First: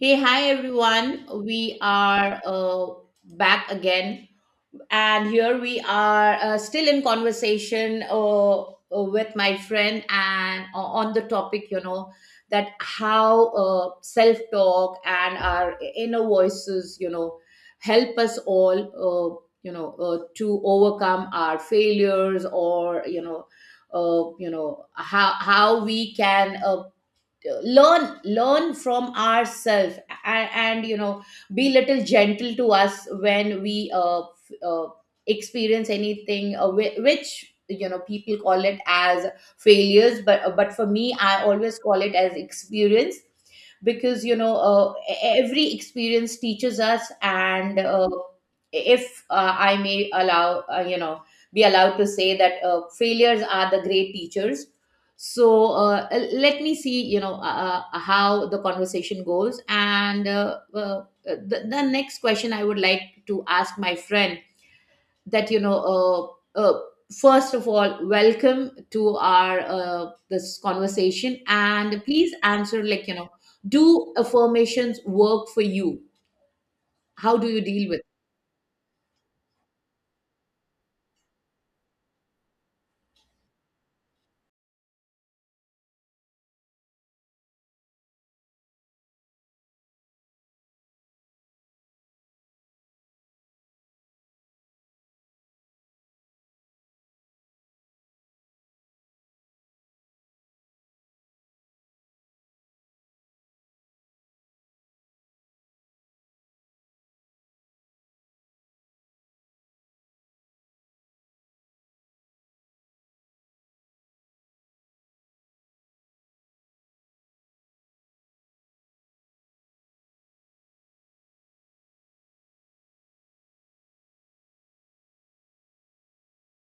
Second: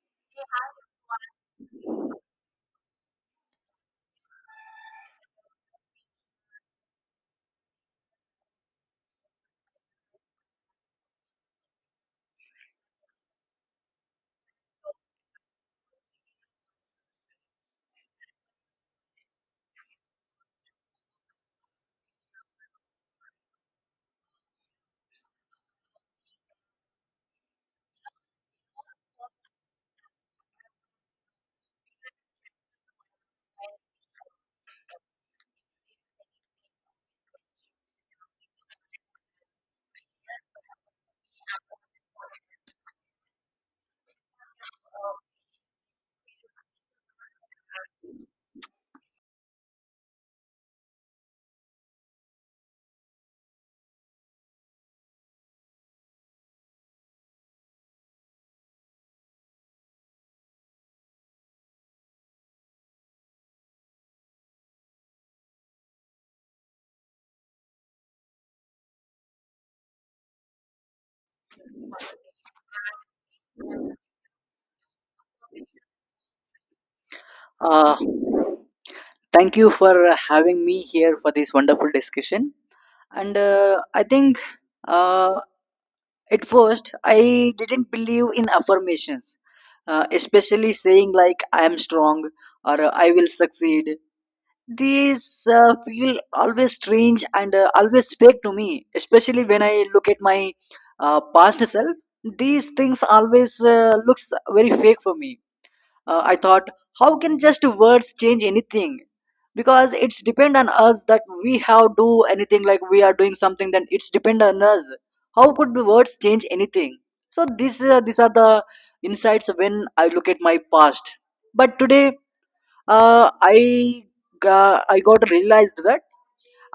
Hey, hi everyone. We are back again, and here we are still in conversation with my friend, and on the topic, that how self-talk and our inner voices, help us all, to overcome our failures or, how we can learn from ourselves, and, and be little gentle to us when we experience anything which people call it as failures, but for me I always call it as experience, because every experience teaches us. And if I may allow, be allowed to say that failures are the great teachers. So let me see how the conversation goes. And well, the next question I would like to ask my friend, that first of all, welcome to our this conversation, and please answer, like, do affirmations work for you? How do you deal Uh, with it? Thank you for having me here for this wonderful discussion. And I think uh, at first I didn't believe in affirmations, especially saying like I am strong or I will succeed. These feel always strange and always fake to me, especially when I look at my past self. These things always looks very fake for me. I thought, how can just words change anything? Because it's depend on us that we have do anything, like we are doing something, then it's depend on us. How could the words change anything? So this these are the insights when I look at my past. But today, uh, i I got realized that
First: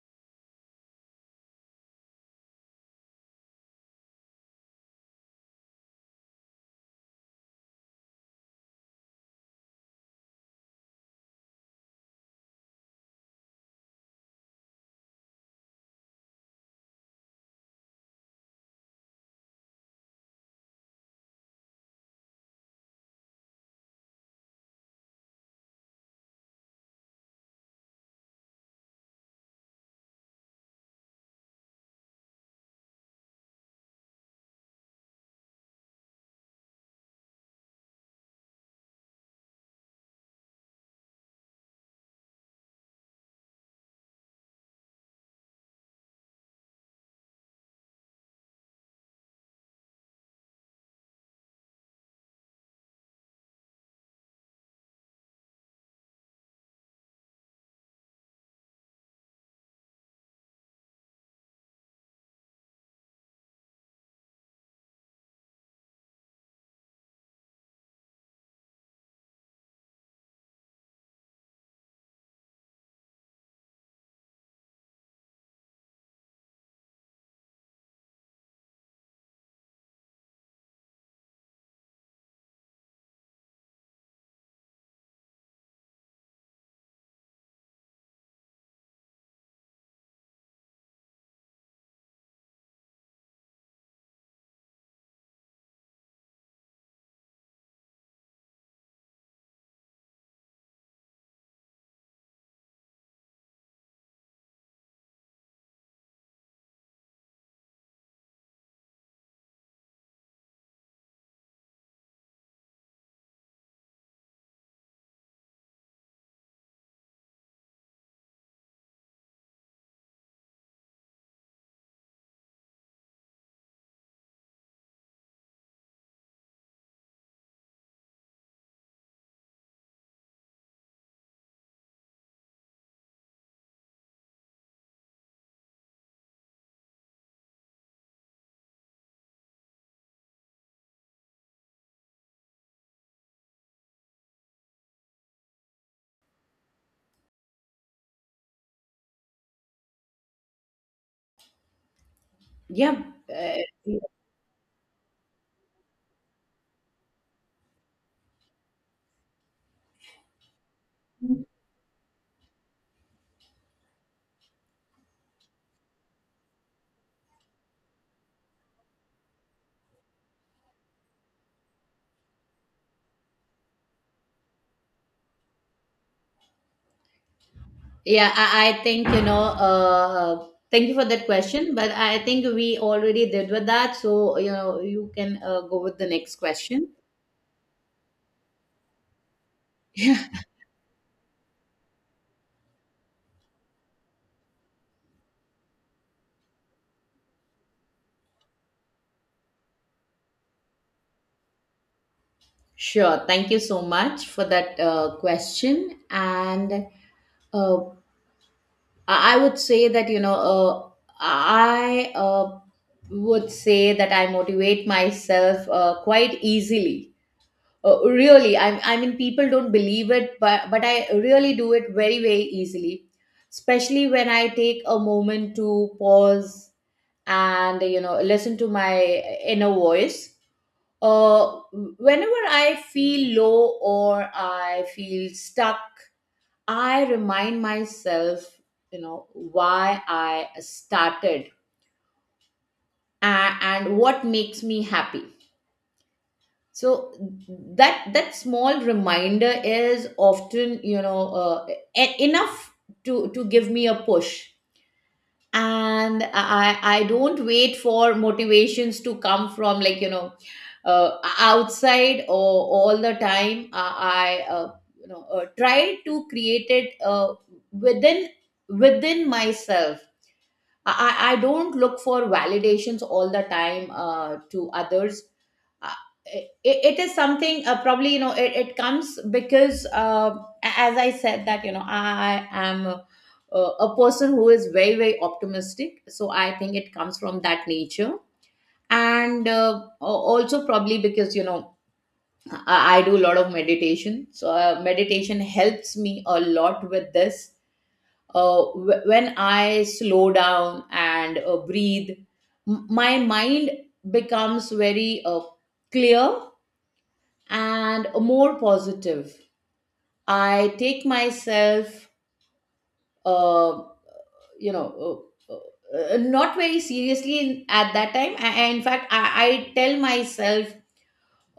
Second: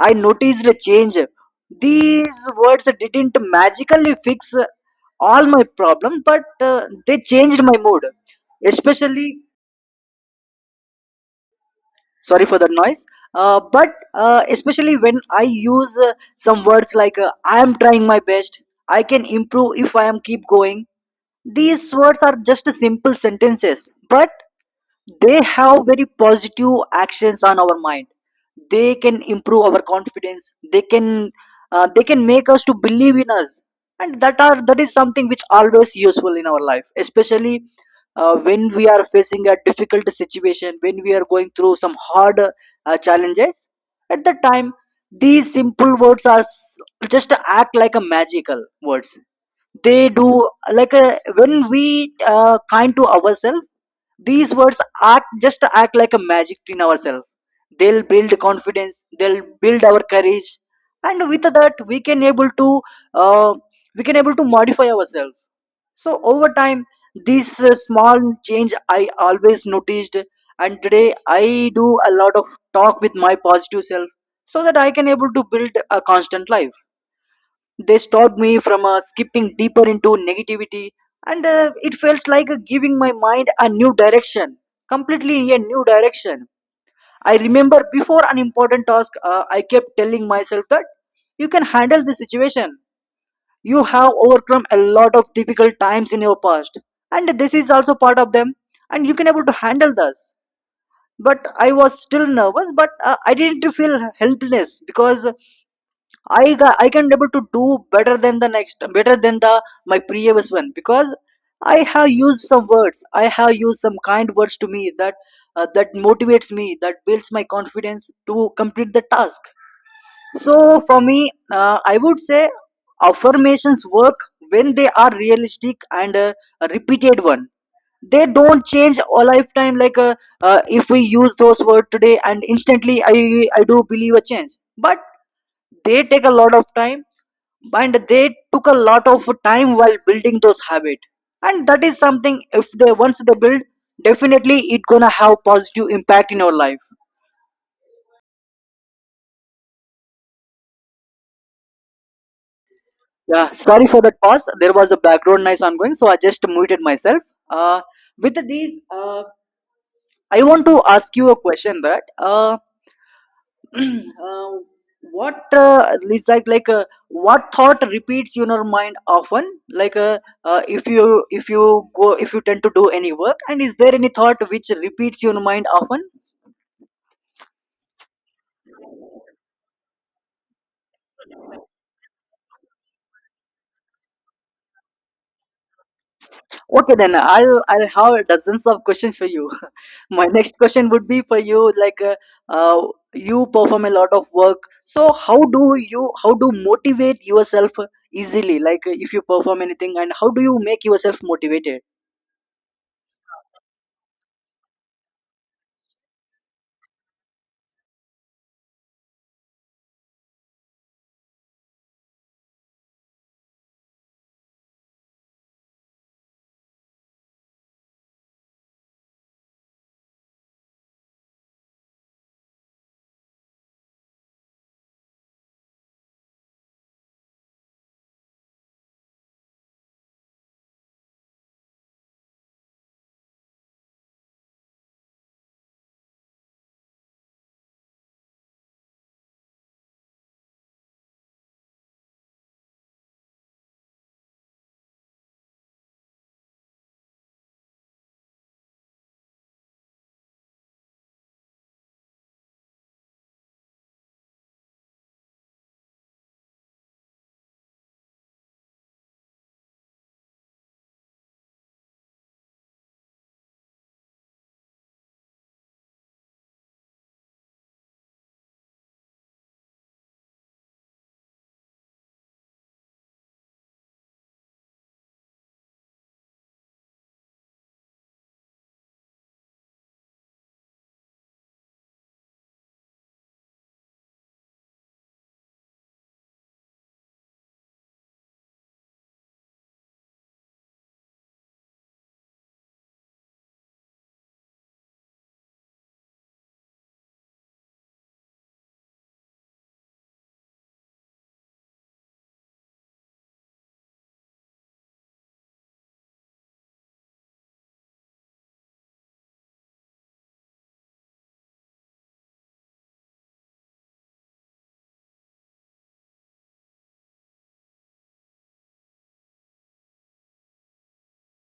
I noticed a change. These words didn't magically fix all my problem, but they changed my mood. Especially, sorry for the noise. But Especially when I use some words like I am trying my best, I can improve if I am keep going. These words are just simple sentences, but they have very positive actions on our mind. They can improve our confidence, they can make us to believe in us. And that is something which always useful in our life, especially when we are facing a difficult situation, when we are going through some hard challenges. At that time, these simple words are just act like a magical words. They do like when we kind to ourselves, these words act just act like a magic in ourselves. They'll build confidence, they'll build our courage, and with that we can able to uh, we can able to modify ourselves. So over time, this small change I always noticed. And today I do a lot of talk with my positive self, so that I can able to build a constant life. They stopped me from skipping deeper into negativity, and it felt like giving my mind a new direction, completely a new direction. I remember before an important task, I kept telling myself that you can handle the situation. You have overcome a lot of difficult times in your past, and this is also part of them, and you can able to handle this. But I was still nervous, but I didn't feel helpless, because I got, I can able to do better than the next, better than the my previous one, because I have used some words. I have used some kind words to me that that motivates me, that builds my confidence to complete the task. So for me, I would say affirmations work when they are realistic and a repeated one. They don't change a lifetime like if we use those words today and instantly I do believe a change, but they take a lot of time, and they took a lot of time while building those habits. And that is something, if they once they build, definitely it gonna have positive impact in your life. Yeah. Yeah, sorry uh, for that pause, there was a background noise ongoing, so I just muted myself. uh, with these, I want to ask you a question that, uh, what it's like what thought repeats in your mind often, like uh, if you if you go, if you tend to do any work, and is there any thought which repeats in your mind often? Yeah, I think, thank you for that question, but I think we already did with that. So, you can go with the next question. Okay, then i'll have dozens of questions for you. Yeah. My next question would be for you, like uh, you perform a lot of work, so how do you, how do motivate yourself easily, like if you perform anything, and how do you make yourself motivated? Sure. Thank you so much for that question. And uh, I would say that, I would say that I motivate myself quite easily. Really, I mean, people don't believe it, but I really do it very, very easily. Especially when I take a moment to pause and listen to my inner voice. Uh, Whenever I feel low or I feel stuck, I remind myself, why I started, and, what makes me happy. So that small reminder is often enough to give me a push. And I don't wait for motivations to come from, like, outside, or all the time I try to create it within within myself. I don't look for validations all the time, to others. Uh, it is something, probably, it comes because, as I said, that I am a, person who is very very optimistic, so I think it comes from that nature. And also probably because I do a lot of meditation, so meditation helps me a lot with this. When I slow down and breathe, my mind becomes very clear and more positive. I take myself, uh, you know, not very seriously, at that time. In fact, I tell myself,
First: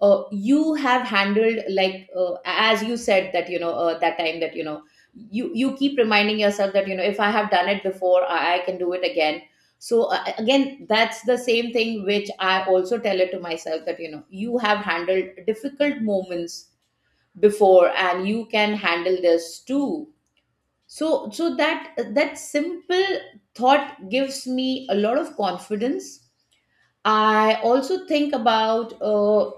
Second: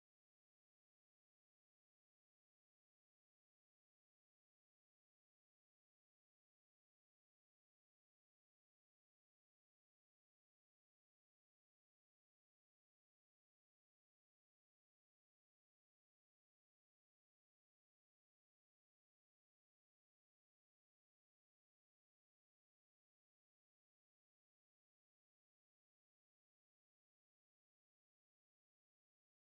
you have handled, like, as you said that that time, that you keep reminding yourself that if I have done it before, I can do it again. So again, that's the same thing which I also tell it to myself, that you have handled difficult moments before, and you can handle this too. So that simple thought gives me a lot of confidence. I also think about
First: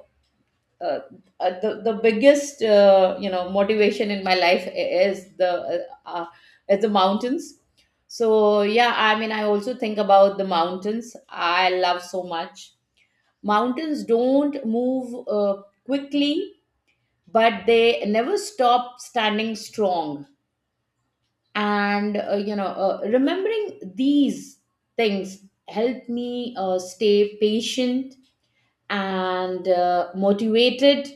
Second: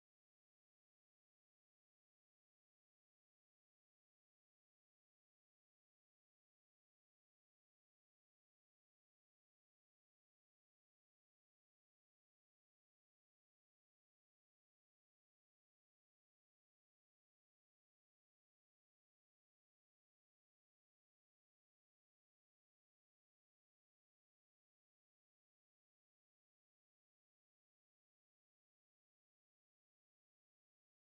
uh, the biggest, motivation in my life uh, is the mountains. So yeah, I mean, I also think about the mountains. I love so much. Mountains don't move quickly, but they never stop standing strong. And remembering these things help me stay patient and motivated.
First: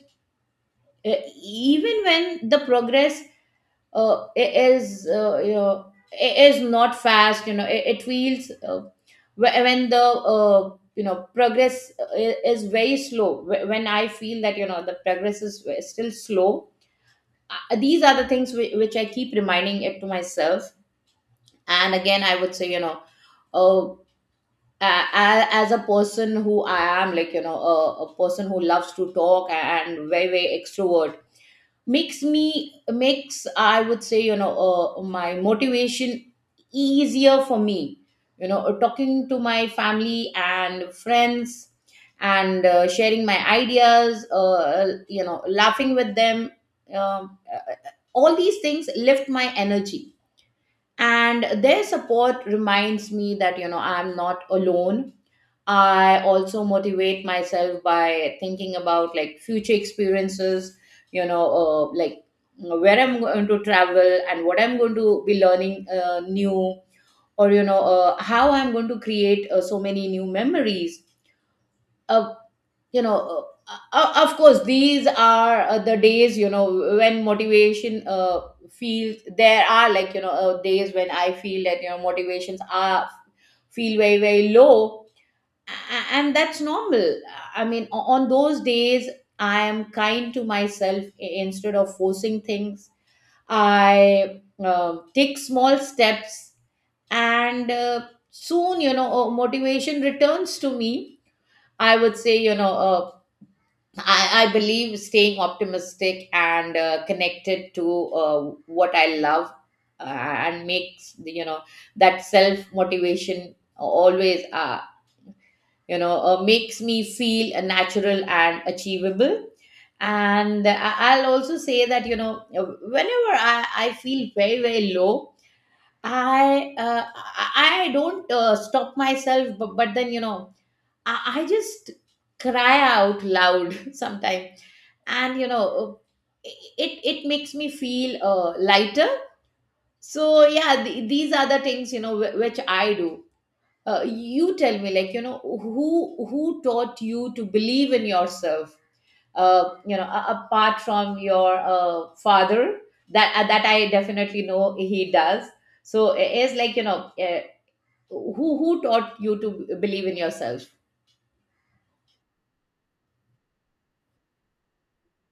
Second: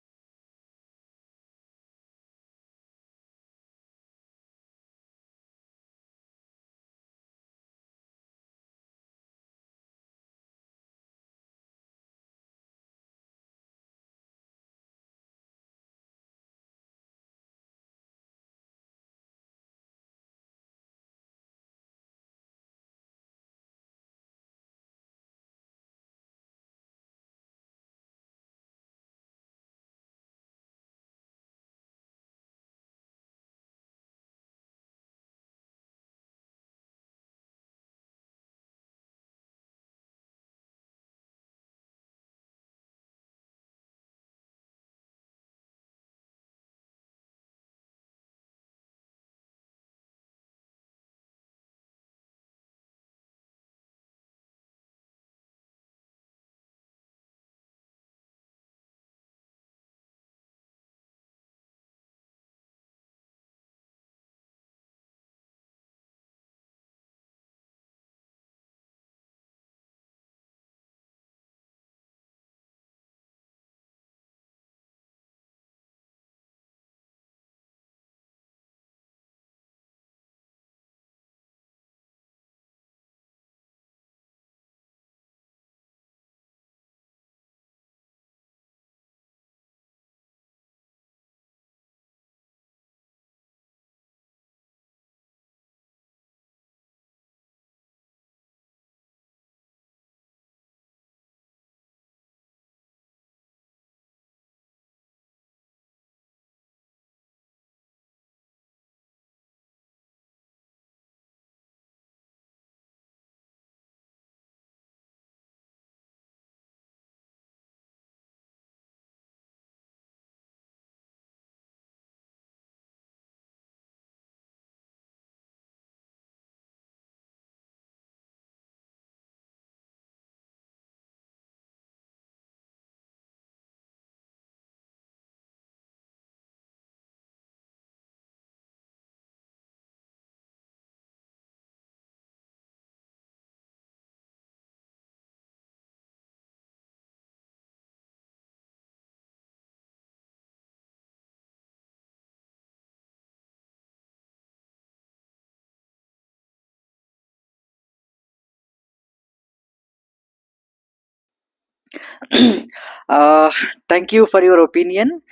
Uh, Even when the progress uh, i- is uh, you know is not fast, it feels, when the, progress is very slow, when I feel that the progress is still slow. These are the things which I keep reminding it to myself. And again, I would say, uh, as a person who I am, like, a, person who loves to talk and very very extrovert, makes I would say, my motivation easier for me. Talking to my family and friends, and sharing my ideas, laughing with them. um, all these things lift my energy, and their support reminds me that I'm not alone. I also motivate myself by thinking about, like, future experiences, like where I'm going to travel, and what I'm going to be learning new, or how I'm going to create so many new memories. Uh, of course, these are the days when motivation feels. There are, like, days when I feel that motivations are feel very very low. And that's normal. I mean, on those days I am kind to myself, instead of forcing things, I take small steps, and soon motivation returns to me. I would say, I believe staying optimistic and connected to uh, what I love, and makes that self motivation always, makes me feel natural and achievable. And I'll also say that whenever I feel very very low, I I don't stop myself, but, then I just cry out loud sometimes, and it makes me feel lighter. So yeah, these are the things which I do. You tell me, like, who taught you to believe in yourself, apart from your father, that I definitely know he does. So it is, like, who taught you to believe in yourself? uh, Thank you for your opinion.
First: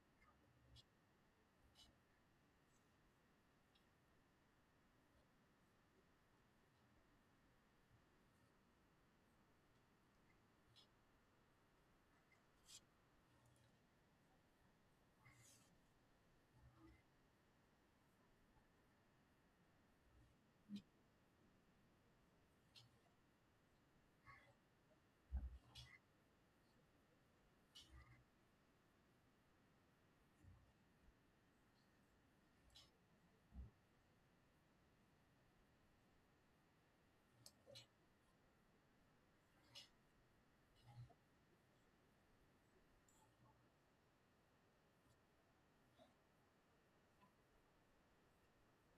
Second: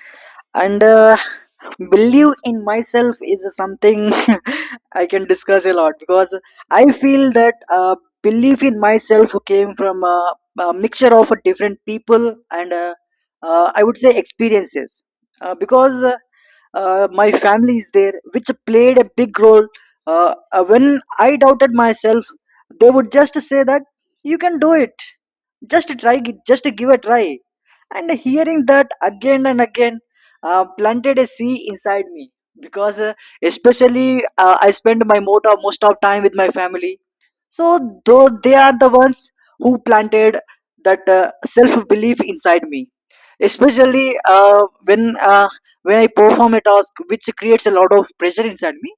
And believe in myself is something, I can discuss a lot, because I feel that belief in myself came from a mixture of different people, and I would say experiences, because my family is there which played a big role. When I doubted myself, they would just say that you can do it, just try, just give a try. And hearing that again and again planted a seed inside me, because especially I spend my most of time with my family. So though they are the ones who planted that self belief inside me, especially uh, when uh, when I perform a task which creates a lot of pressure inside me,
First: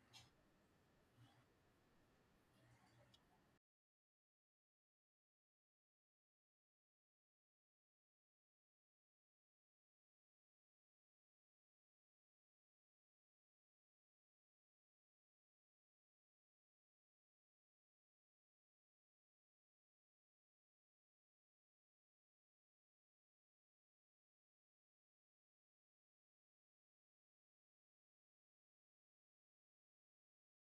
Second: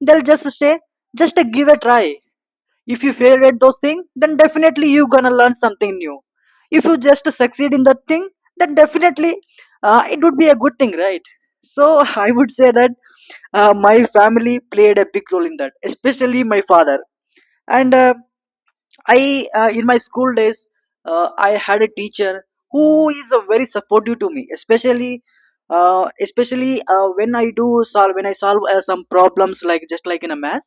they'll just say, just give a try. If you fail at those things, then definitely you are gonna learn something new. If you just succeed in that thing, then definitely it would be a good thing, right? So I would say that my family played a big role in that, especially my father. And in my school days, I had a teacher who is very supportive to me, especially when I solve some problems, like just like in a math,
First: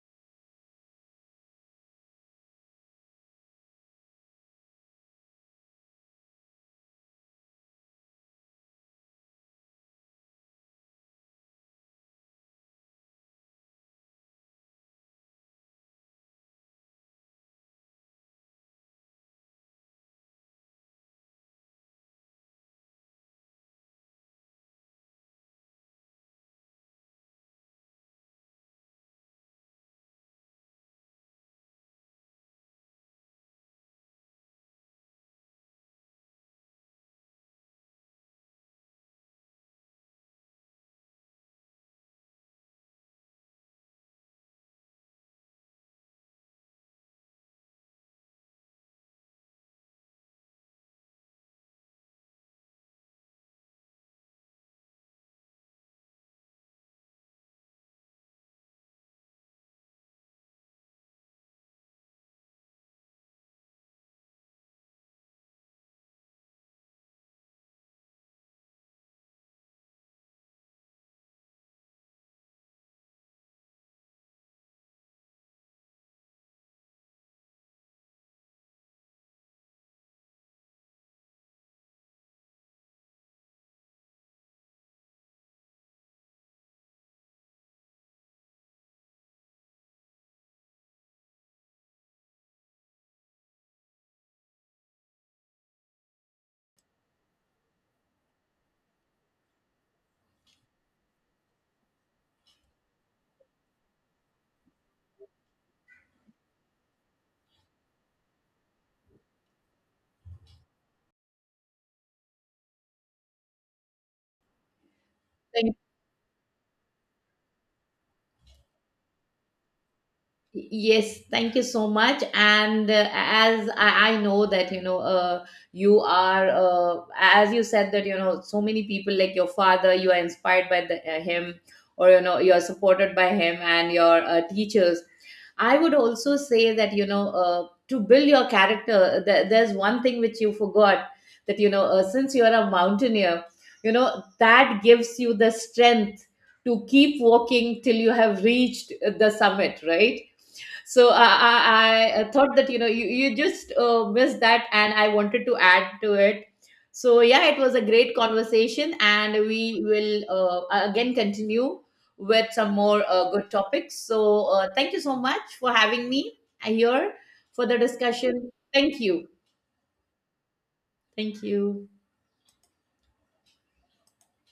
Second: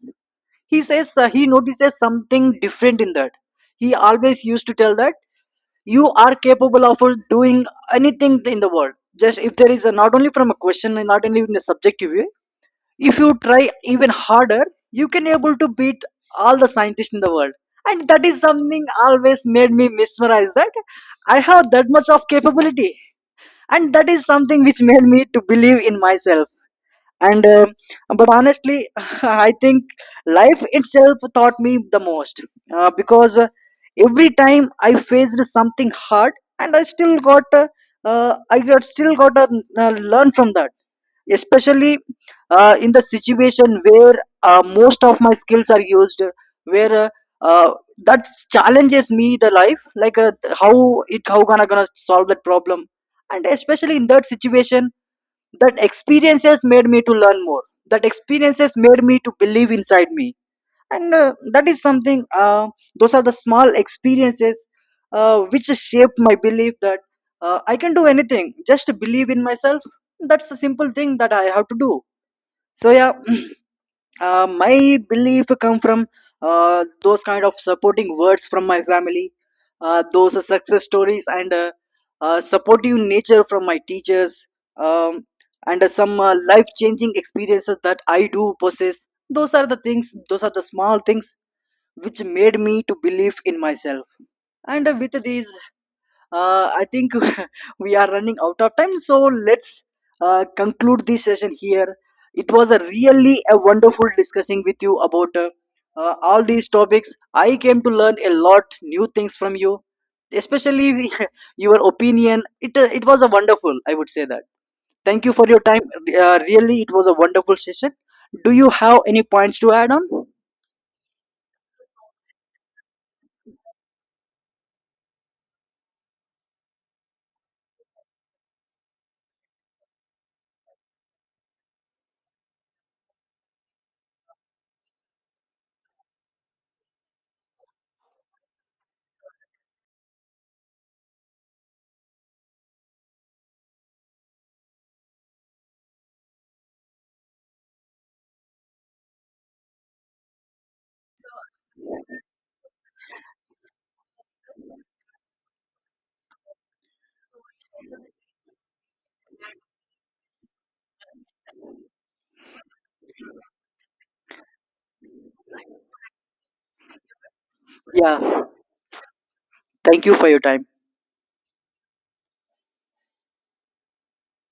he says he notices something different in that. He always used to tell that you are capable of doing anything in the world. Just, if there is a, not only from a question and not only in a subjective way, if you try even harder, you can able to beat all the scientists in the world. And that is something always made me mesmerize that I have that much of capability, and that is something which made me to believe in myself. And um, but honestly, I think life itself taught me the most, because every time I faced something hard, and I still got I got still got to learn from that. Especially in the situation where most of my skills are used, where uh, that challenges me the life, like how it how gonna solve that problem. And especially in that situation, that experiences made me to learn more, that experiences made me to believe inside me. And that is something, those are the small experiences which shaped my belief that I can do anything, just believe in myself. That's a simple thing that I have to do. So yeah, my belief come from those kind of supporting words from my family, those are success stories, and supportive nature from my teachers. Um, and uh, some life changing experiences that I do possess, those are the things, those are the small things which made me to believe in myself. And with these, I think we are running out of time, so let's conclude this session here. It was a really a wonderful discussing with you about all these topics. I came to learn a lot new things from you, especially your opinion. It it was a wonderful, I would say that. Thank you for your time. Really, it was a wonderful session. Do you have any points to add on? Yes, thank you so much. And as I know that you are, as you said, that so many people, like your father, you are inspired by him, or you are supported by him and your teachers. I would also say that to build your character, there's one thing which you forgot, that since you are a mountaineer, you know that gives you the strength to keep walking till you have reached the summit, right? So I thought that you just missed that, and I wanted to add to it. So yeah, it was a great conversation, and we will, again, continue with some more good topics. So thank you so much for having me here for the Yeah. discussion. Thank you, Thank you for your time. thank you.